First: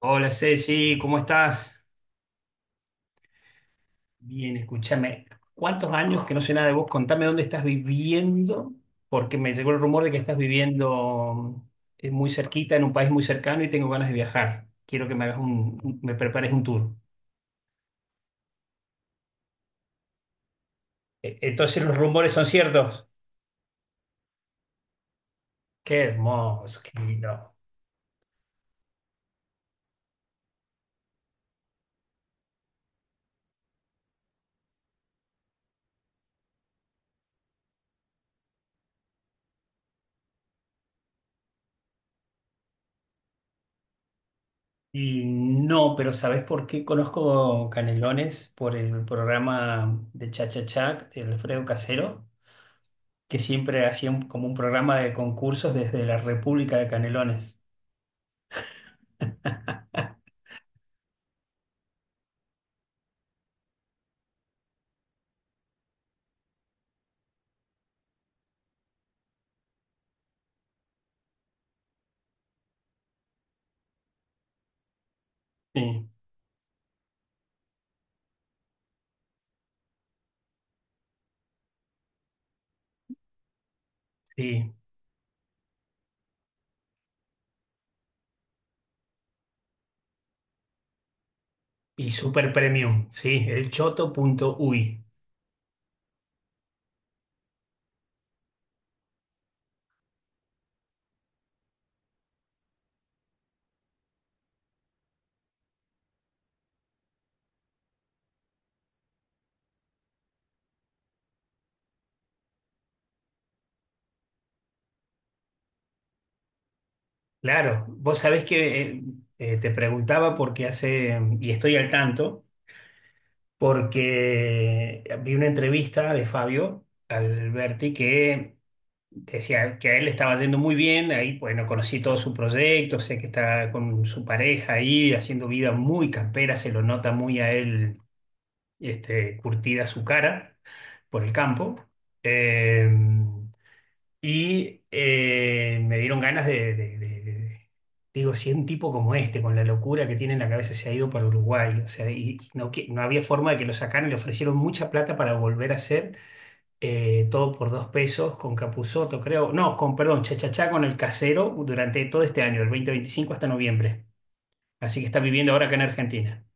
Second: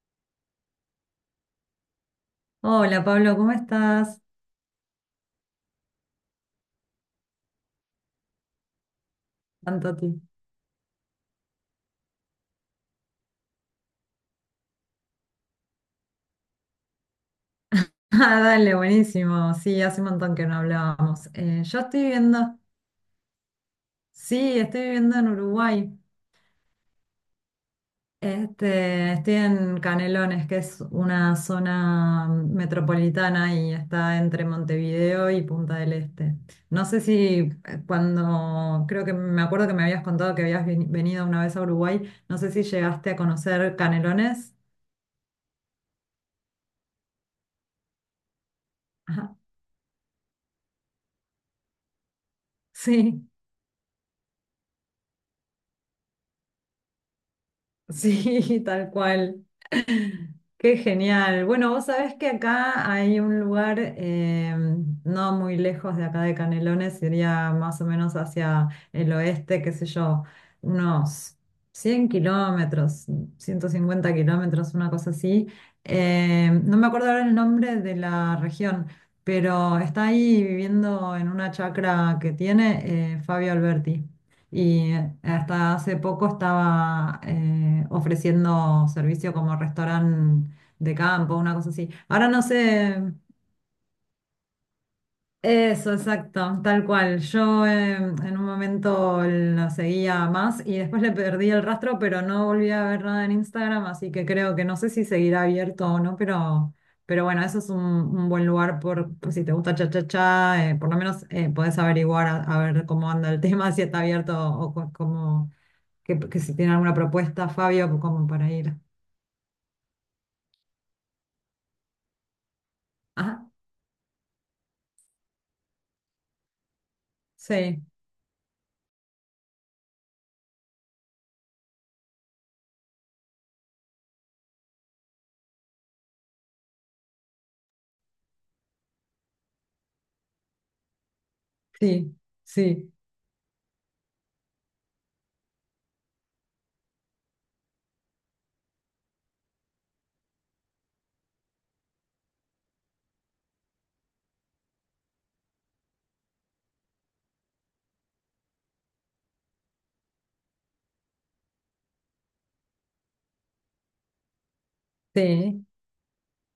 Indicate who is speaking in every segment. Speaker 1: Hola Ceci, ¿cómo estás?
Speaker 2: Hola Pablo, ¿cómo estás?
Speaker 1: Bien, escúchame. ¿Cuántos años que no sé nada de vos? Contame dónde estás viviendo, porque me llegó el
Speaker 2: Tanto
Speaker 1: rumor
Speaker 2: ti.
Speaker 1: de que estás viviendo muy cerquita, en un país muy cercano y tengo ganas de viajar. Quiero que me prepares un tour.
Speaker 2: Ah, dale, buenísimo. Sí, hace un montón que no hablábamos.
Speaker 1: Entonces los rumores son ciertos.
Speaker 2: Sí, estoy viviendo en Uruguay.
Speaker 1: Qué hermoso, qué lindo.
Speaker 2: Estoy en Canelones, que es una zona metropolitana y está entre Montevideo y Punta del Este. No sé si creo que me acuerdo que me habías contado que habías venido una vez a Uruguay, no sé si llegaste a conocer Canelones.
Speaker 1: Y no, pero ¿sabés por qué conozco Canelones por el
Speaker 2: Ajá.
Speaker 1: programa de Cha Cha Cha, de Alfredo Casero?
Speaker 2: Sí.
Speaker 1: Que siempre hacía como un programa de concursos desde la República de Canelones.
Speaker 2: Sí, tal cual. Qué genial. Bueno, vos sabés que acá hay un lugar no muy lejos de acá de Canelones, sería más o menos hacia el oeste, qué sé yo, unos 100 km, 150 km, una cosa así.
Speaker 1: Sí,
Speaker 2: No me acuerdo ahora el nombre de la región, pero está ahí viviendo en una chacra que tiene Fabio Alberti.
Speaker 1: sí.
Speaker 2: Y hasta hace poco estaba ofreciendo servicio como restaurante de campo, una cosa así.
Speaker 1: Y
Speaker 2: Ahora no
Speaker 1: super
Speaker 2: sé,
Speaker 1: premium, sí, el choto punto uy.
Speaker 2: eso, exacto, tal cual. Yo en un momento la seguía más y después le perdí el rastro, pero no volví a ver nada en Instagram, así que creo que no sé si seguirá abierto o no, pero bueno, eso es un buen lugar por si te gusta cha cha cha, por lo menos podés averiguar a ver cómo anda el tema, si está abierto o cómo, que si tiene alguna propuesta,
Speaker 1: Claro,
Speaker 2: Fabio,
Speaker 1: vos
Speaker 2: como
Speaker 1: sabés
Speaker 2: para ir.
Speaker 1: que te preguntaba porque hace, y estoy al tanto,
Speaker 2: Ajá,
Speaker 1: porque vi una entrevista de Fabio
Speaker 2: sí,
Speaker 1: Alberti que decía que a él le estaba yendo muy bien, ahí bueno, conocí todo su proyecto, sé que está con su pareja ahí haciendo vida muy campera, se lo nota muy a él curtida su cara por el campo.
Speaker 2: sí,
Speaker 1: Eh,
Speaker 2: sí,
Speaker 1: y me dieron ganas digo, si un tipo como este, con la locura que tiene en la cabeza, se ha ido para Uruguay, o sea. Y no, no había forma de que lo sacaran, le ofrecieron mucha plata para volver a hacer todo por dos pesos con Capuzoto, creo, no, con, perdón, Chachachá con el casero durante todo este año, del 2025 hasta noviembre. Así que está viviendo ahora
Speaker 2: sí.
Speaker 1: acá en Argentina.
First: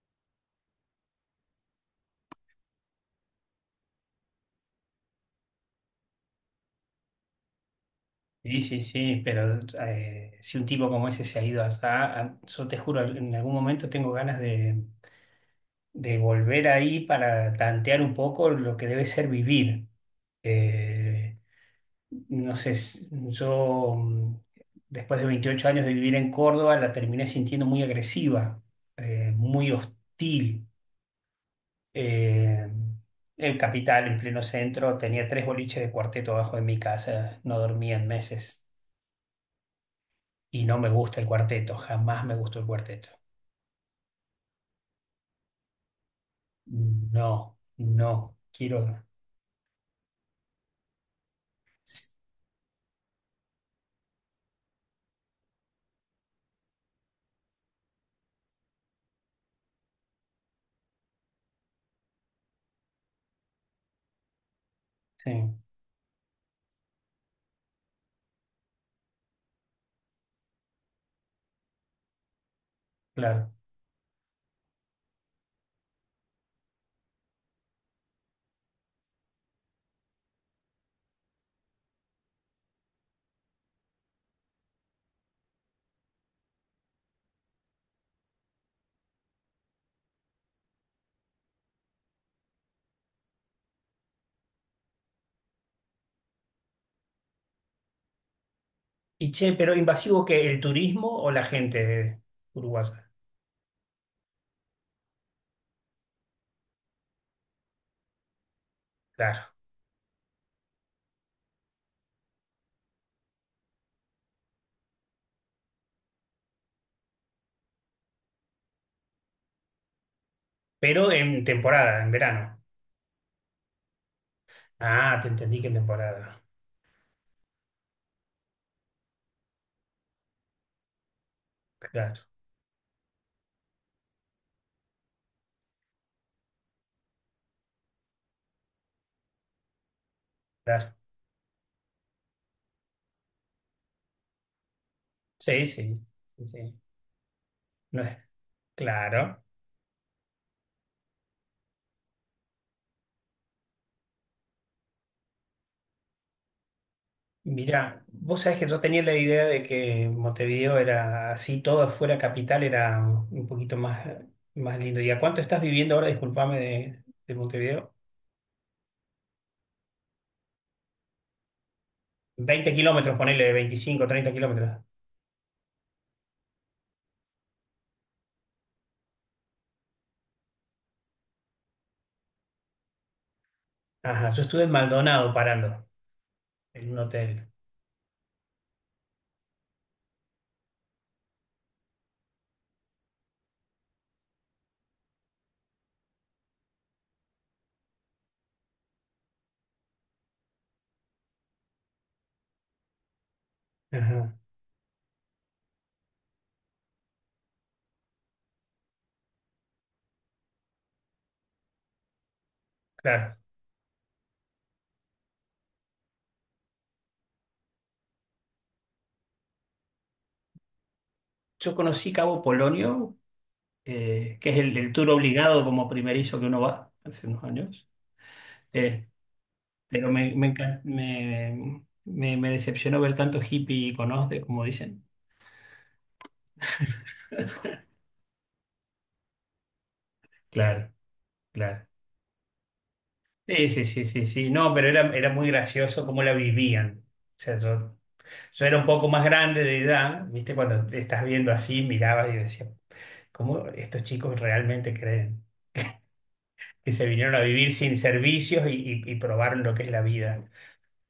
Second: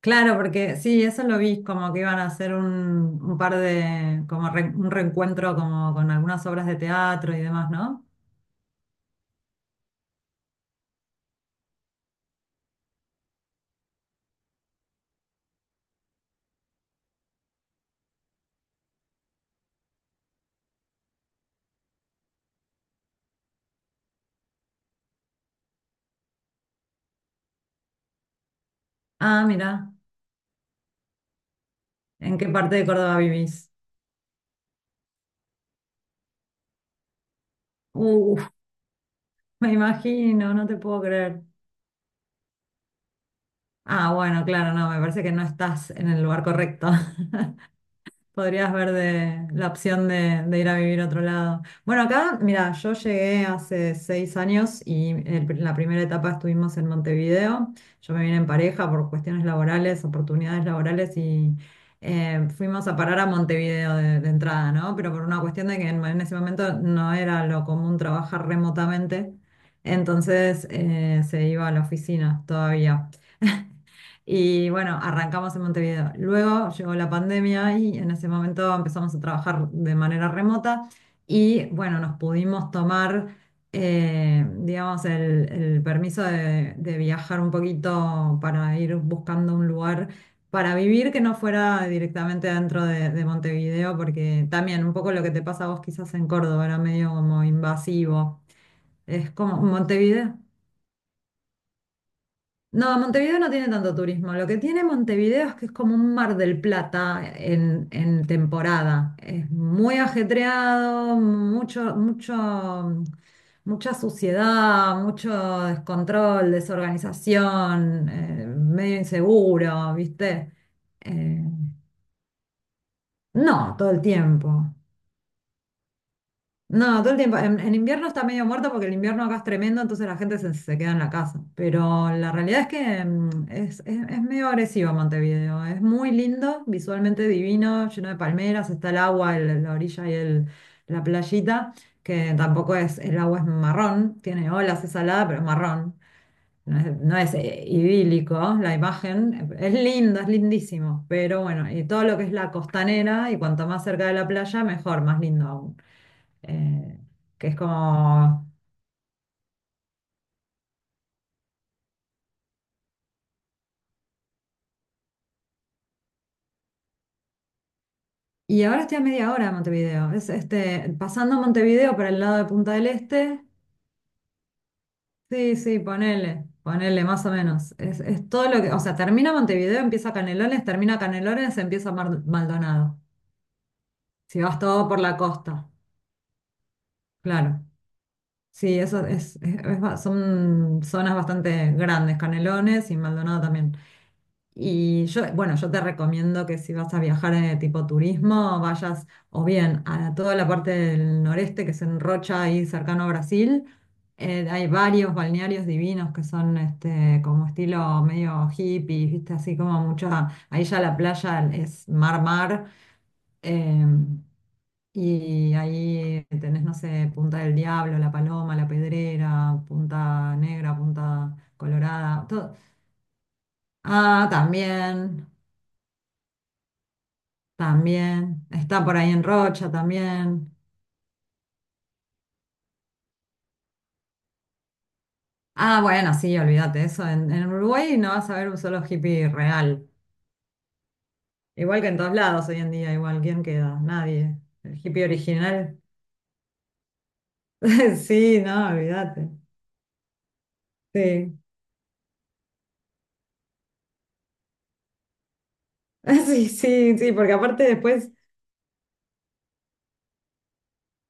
Speaker 2: Claro, porque sí, eso lo vi, como que iban a hacer un par de, como un reencuentro como con algunas obras de teatro y demás, ¿no?
Speaker 1: Sí, sí, sí, pero si un tipo como ese se ha ido allá, yo te juro, en algún momento tengo ganas de volver ahí para tantear un poco lo que debe ser vivir. Eh, no sé, yo, después de 28 años de vivir en Córdoba la terminé sintiendo muy agresiva,
Speaker 2: Ah,
Speaker 1: muy
Speaker 2: mira,
Speaker 1: hostil.
Speaker 2: ¿en qué
Speaker 1: Eh,
Speaker 2: parte de Córdoba
Speaker 1: el
Speaker 2: vivís?
Speaker 1: capital en pleno centro tenía tres boliches de cuarteto abajo de mi casa, no dormía en
Speaker 2: Uf,
Speaker 1: meses.
Speaker 2: me imagino,
Speaker 1: Y
Speaker 2: no te
Speaker 1: no me
Speaker 2: puedo
Speaker 1: gusta el
Speaker 2: creer.
Speaker 1: cuarteto, jamás me gustó el cuarteto.
Speaker 2: Ah, bueno, claro, no, me parece que no estás en el lugar correcto.
Speaker 1: No, no,
Speaker 2: Podrías ver
Speaker 1: quiero.
Speaker 2: de la opción de ir a vivir a otro lado. Bueno, acá, mira, yo llegué hace 6 años y en la primera etapa estuvimos en Montevideo. Yo me vine en pareja por cuestiones laborales, oportunidades laborales y fuimos a parar a Montevideo de entrada, ¿no? Pero por
Speaker 1: Sí,
Speaker 2: una cuestión de que en ese momento no era lo común trabajar remotamente, entonces se iba a la oficina todavía.
Speaker 1: claro.
Speaker 2: Y bueno, arrancamos en Montevideo. Luego llegó la pandemia y en ese momento empezamos a trabajar de manera remota y bueno, nos pudimos tomar, digamos, el permiso de viajar un poquito para ir buscando un lugar para vivir que no fuera directamente dentro de Montevideo, porque también un poco lo que te pasa a vos quizás en Córdoba era medio como invasivo.
Speaker 1: Y
Speaker 2: Es
Speaker 1: che,
Speaker 2: como
Speaker 1: pero invasivo
Speaker 2: Montevideo.
Speaker 1: que el turismo o la gente
Speaker 2: No,
Speaker 1: uruguaya.
Speaker 2: Montevideo no tiene tanto turismo. Lo que tiene Montevideo es que es como un Mar del Plata en temporada.
Speaker 1: Claro.
Speaker 2: Es muy ajetreado, mucha suciedad, mucho descontrol, desorganización, medio inseguro, ¿viste?
Speaker 1: Pero en
Speaker 2: Eh,
Speaker 1: temporada, en verano.
Speaker 2: no, todo el tiempo.
Speaker 1: Ah, te entendí que en temporada.
Speaker 2: No, todo el tiempo. En invierno está medio muerto porque el invierno acá es tremendo, entonces la gente se queda en la casa. Pero
Speaker 1: Claro,
Speaker 2: la realidad es que es medio agresivo Montevideo. Es muy lindo, visualmente divino, lleno de palmeras, está el agua, la orilla y
Speaker 1: claro.
Speaker 2: la playita, que tampoco es, el agua es marrón, tiene olas, es salada, pero es
Speaker 1: Sí,
Speaker 2: marrón.
Speaker 1: sí, sí, sí.
Speaker 2: No es,
Speaker 1: No es.
Speaker 2: idílico la
Speaker 1: Claro.
Speaker 2: imagen, es linda, es lindísimo, pero bueno, y todo lo que es la costanera y cuanto más cerca de la playa, mejor, más lindo aún eh, que es
Speaker 1: Mirá, vos
Speaker 2: como...
Speaker 1: sabés que yo tenía la idea de que Montevideo era así, todo fuera capital, era un poquito más lindo. ¿Y a cuánto estás viviendo ahora? Disculpame de Montevideo.
Speaker 2: Y ahora estoy a media hora de Montevideo. Es pasando Montevideo para el lado de
Speaker 1: veinte
Speaker 2: Punta del
Speaker 1: kilómetros,
Speaker 2: Este.
Speaker 1: ponele 25, 30 kilómetros.
Speaker 2: Sí, sí, ponele más o menos. Es todo lo que... O sea, termina Montevideo, empieza Canelones, termina Canelones, empieza Maldonado.
Speaker 1: Ajá,
Speaker 2: Si
Speaker 1: yo
Speaker 2: vas
Speaker 1: estuve en
Speaker 2: todo por la
Speaker 1: Maldonado
Speaker 2: costa,
Speaker 1: parando en un hotel.
Speaker 2: claro. Sí, eso es, son zonas bastante grandes, Canelones y Maldonado también. Y yo, bueno, yo te recomiendo que si vas a viajar en tipo turismo, vayas o bien a toda la parte del noreste, que es en Rocha, ahí cercano a Brasil.
Speaker 1: Ajá,
Speaker 2: Hay varios balnearios divinos que son como estilo medio hippie, ¿viste? Así como mucha. Ahí ya la playa es mar-mar.
Speaker 1: claro.
Speaker 2: em, y ahí tenés, no sé, Punta del Diablo, La Paloma, La Pedrera, Punta Negra, Punta
Speaker 1: Yo conocí
Speaker 2: Colorada,
Speaker 1: Cabo
Speaker 2: todo.
Speaker 1: Polonio,
Speaker 2: Ah,
Speaker 1: que es el tour
Speaker 2: también.
Speaker 1: obligado como primerizo que uno va hace unos años.
Speaker 2: También, está por
Speaker 1: Eh,
Speaker 2: ahí en Rocha
Speaker 1: pero me,
Speaker 2: también.
Speaker 1: me, encan- me decepcionó ver tanto hippie y conoce, como dicen.
Speaker 2: Ah, bueno, sí, olvídate eso. En Uruguay no vas a ver un solo hippie real.
Speaker 1: Claro,
Speaker 2: Igual
Speaker 1: claro.
Speaker 2: que en todos lados hoy en día, igual, ¿quién
Speaker 1: Sí,
Speaker 2: queda?
Speaker 1: sí, sí, sí,
Speaker 2: Nadie.
Speaker 1: sí. No,
Speaker 2: El
Speaker 1: pero
Speaker 2: hippie
Speaker 1: era muy
Speaker 2: original.
Speaker 1: gracioso cómo la vivían. O sea, yo,
Speaker 2: Sí,
Speaker 1: yo
Speaker 2: no,
Speaker 1: era un poco más
Speaker 2: olvídate.
Speaker 1: grande de edad, ¿viste? Cuando estás
Speaker 2: Sí,
Speaker 1: viendo así, mirabas y decías, ¿cómo estos chicos realmente creen
Speaker 2: sí,
Speaker 1: que
Speaker 2: sí,
Speaker 1: se
Speaker 2: sí, porque
Speaker 1: vinieron a
Speaker 2: aparte
Speaker 1: vivir sin
Speaker 2: después,
Speaker 1: servicios y probaron lo que es la vida?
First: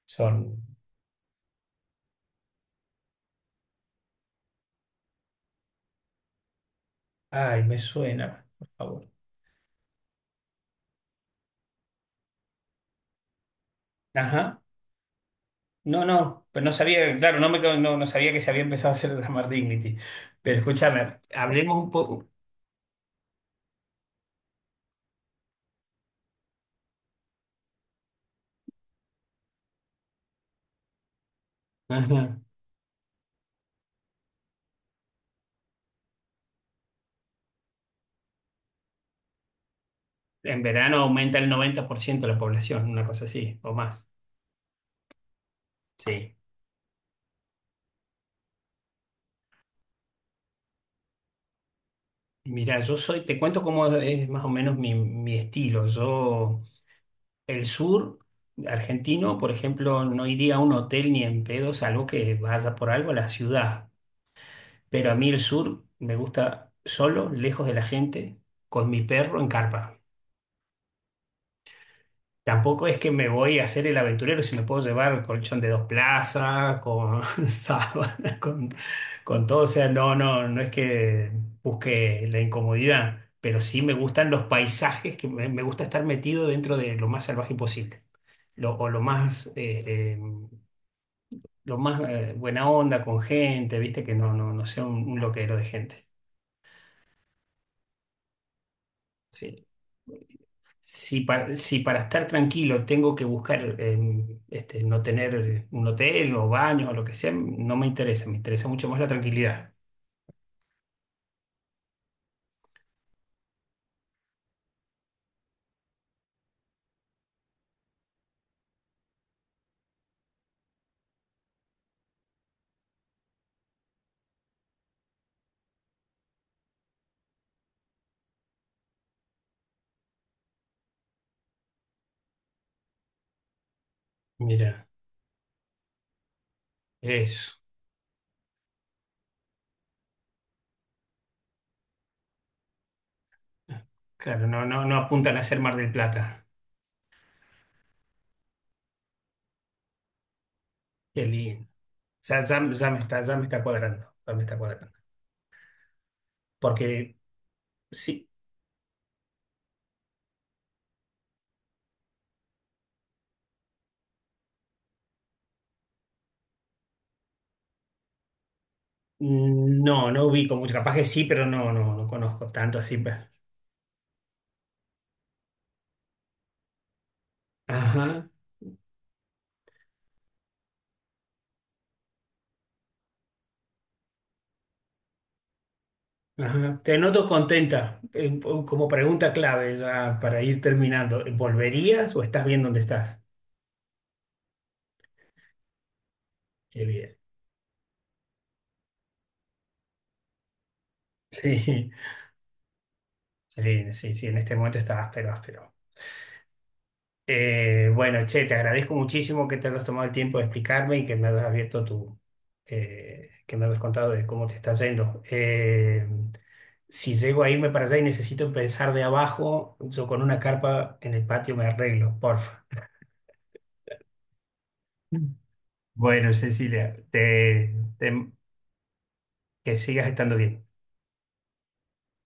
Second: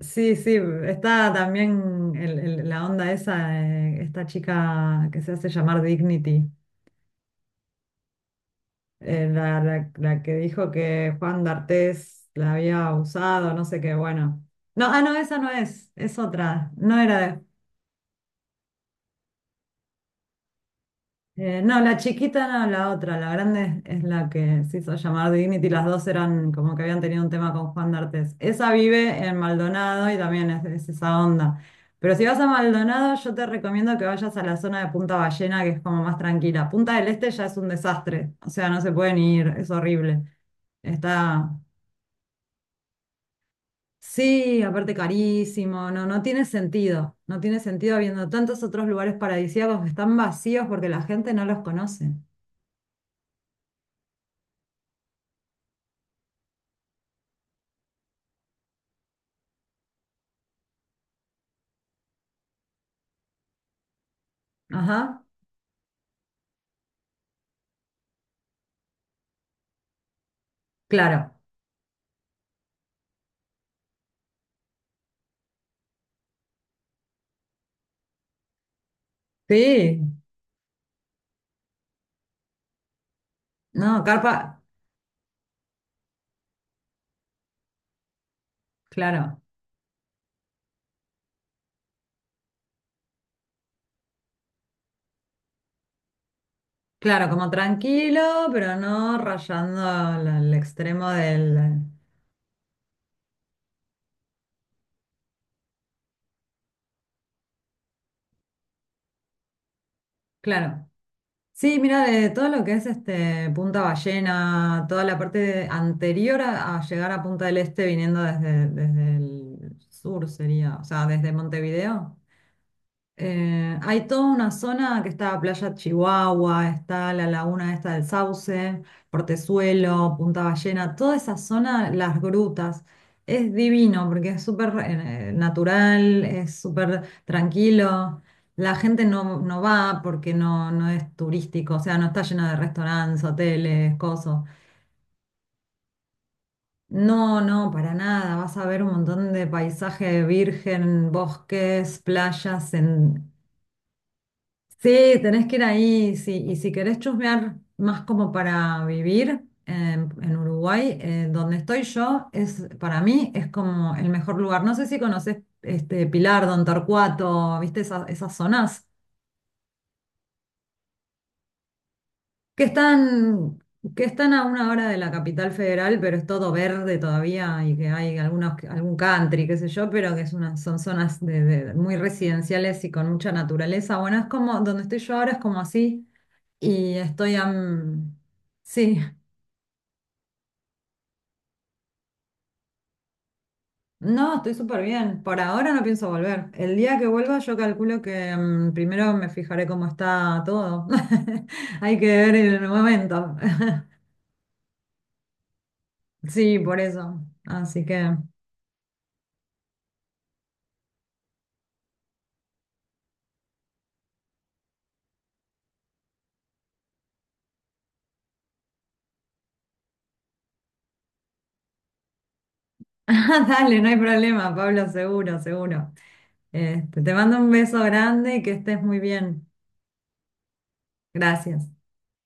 Speaker 2: sí, sí,
Speaker 1: Son,
Speaker 2: está también la onda esa, de esta chica que se hace llamar Dignity.
Speaker 1: ay, me suena, por favor.
Speaker 2: La que dijo que Juan d'Artés la había usado, no sé qué, bueno.
Speaker 1: Ajá.
Speaker 2: No, ah, no, esa no es,
Speaker 1: No,
Speaker 2: es
Speaker 1: no, pero no
Speaker 2: otra, no
Speaker 1: sabía,
Speaker 2: era
Speaker 1: claro,
Speaker 2: de...
Speaker 1: no, me, no, no sabía que se había empezado a hacer llamar Dignity. Pero escúchame, hablemos
Speaker 2: No,
Speaker 1: un
Speaker 2: la
Speaker 1: poco.
Speaker 2: chiquita no, la otra, la grande es la que se hizo llamar Dignity, las dos eran como que habían tenido un tema con Juan d'Artés. Esa vive en Maldonado y también es esa onda. Pero si vas a Maldonado, yo te recomiendo que vayas a la zona de Punta Ballena, que es como más tranquila. Punta del Este ya es un desastre, o sea, no se pueden ir, es horrible.
Speaker 1: En verano aumenta el
Speaker 2: Está
Speaker 1: 90% la población, una cosa así, o más.
Speaker 2: Sí, aparte carísimo, no, no
Speaker 1: Sí.
Speaker 2: tiene sentido, no tiene sentido habiendo tantos otros lugares paradisíacos que están vacíos porque la gente no los conoce.
Speaker 1: Mira, yo soy, te cuento cómo es más o menos mi estilo. Yo, el sur argentino, por ejemplo, no iría a un hotel ni en pedo, salvo que vaya por algo a la ciudad. Pero a
Speaker 2: Ajá,
Speaker 1: mí el sur me gusta solo, lejos de la gente, con mi perro en carpa.
Speaker 2: claro,
Speaker 1: Tampoco es que me voy a hacer el aventurero si me puedo llevar colchón de dos plazas, con sábana, con todo. O sea,
Speaker 2: sí,
Speaker 1: no, no, no es que busque la incomodidad, pero sí me
Speaker 2: no,
Speaker 1: gustan los
Speaker 2: carpa,
Speaker 1: paisajes, que me gusta estar metido dentro de lo más salvaje posible. O lo
Speaker 2: claro,
Speaker 1: más, buena onda con gente, viste, que no sea un loquero de gente.
Speaker 2: claro, como tranquilo, pero no
Speaker 1: Sí.
Speaker 2: rayando el extremo
Speaker 1: Si para,
Speaker 2: del,
Speaker 1: si para estar tranquilo tengo que buscar no tener un hotel o baño o lo que sea, no me interesa, me interesa mucho más la tranquilidad.
Speaker 2: claro. Sí, mira, de todo lo que es este Punta Ballena, toda la parte anterior a llegar a Punta del Este viniendo desde el sur sería, o sea, desde Montevideo. Hay toda una zona que está Playa Chihuahua, está la laguna esta del Sauce, Portezuelo, Punta Ballena, toda esa zona, las grutas, es divino porque es súper
Speaker 1: Mira,
Speaker 2: natural, es súper
Speaker 1: eso.
Speaker 2: tranquilo. La gente no va porque no es turístico, o sea, no está lleno de restaurantes, hoteles, cosas.
Speaker 1: Claro, no, no, no apuntan a ser Mar del Plata.
Speaker 2: No, no, para nada. Vas a ver un montón de paisaje virgen,
Speaker 1: Qué lindo. O
Speaker 2: bosques,
Speaker 1: sea,
Speaker 2: playas. En
Speaker 1: ya me está cuadrando.
Speaker 2: Sí, tenés que ir ahí, sí. Y si querés
Speaker 1: Porque
Speaker 2: chusmear más
Speaker 1: sí,
Speaker 2: como para vivir en Uruguay, donde estoy yo, es para mí es como el mejor lugar. No sé si conoces este Pilar, Don Torcuato, viste esas zonas
Speaker 1: no ubico mucho, capaz que sí, pero no conozco
Speaker 2: que
Speaker 1: tanto así, pues.
Speaker 2: están, que están a una hora de la capital federal, pero es todo verde todavía y que hay
Speaker 1: Ajá,
Speaker 2: algún country, qué sé yo, pero que es son zonas muy residenciales y con mucha naturaleza. Bueno, es como donde estoy yo ahora es como así.
Speaker 1: ajá.
Speaker 2: Y
Speaker 1: Te noto
Speaker 2: estoy a...
Speaker 1: contenta, como
Speaker 2: Sí,
Speaker 1: pregunta clave ya para ir terminando. ¿Volverías o estás bien donde estás?
Speaker 2: no, estoy súper bien. Por ahora no pienso volver. El
Speaker 1: Qué
Speaker 2: día que
Speaker 1: bien.
Speaker 2: vuelva yo calculo que primero me fijaré cómo está todo.
Speaker 1: Sí,
Speaker 2: Hay que ver el momento.
Speaker 1: sí, sí, sí, en este momento está áspero, áspero.
Speaker 2: Sí, por eso. Así
Speaker 1: Eh,
Speaker 2: que...
Speaker 1: bueno, che, te agradezco muchísimo que te hayas tomado el tiempo de explicarme y que me hayas abierto que me hayas contado de cómo te está yendo. Si llego a irme para allá y necesito empezar de abajo, yo con una carpa en el patio me arreglo, porfa.
Speaker 2: Dale, no hay problema, Pablo, seguro, seguro.
Speaker 1: Bueno, Cecilia,
Speaker 2: Te mando un
Speaker 1: te,
Speaker 2: beso
Speaker 1: te
Speaker 2: grande y que estés muy bien.
Speaker 1: que sigas estando bien.
Speaker 2: Gracias.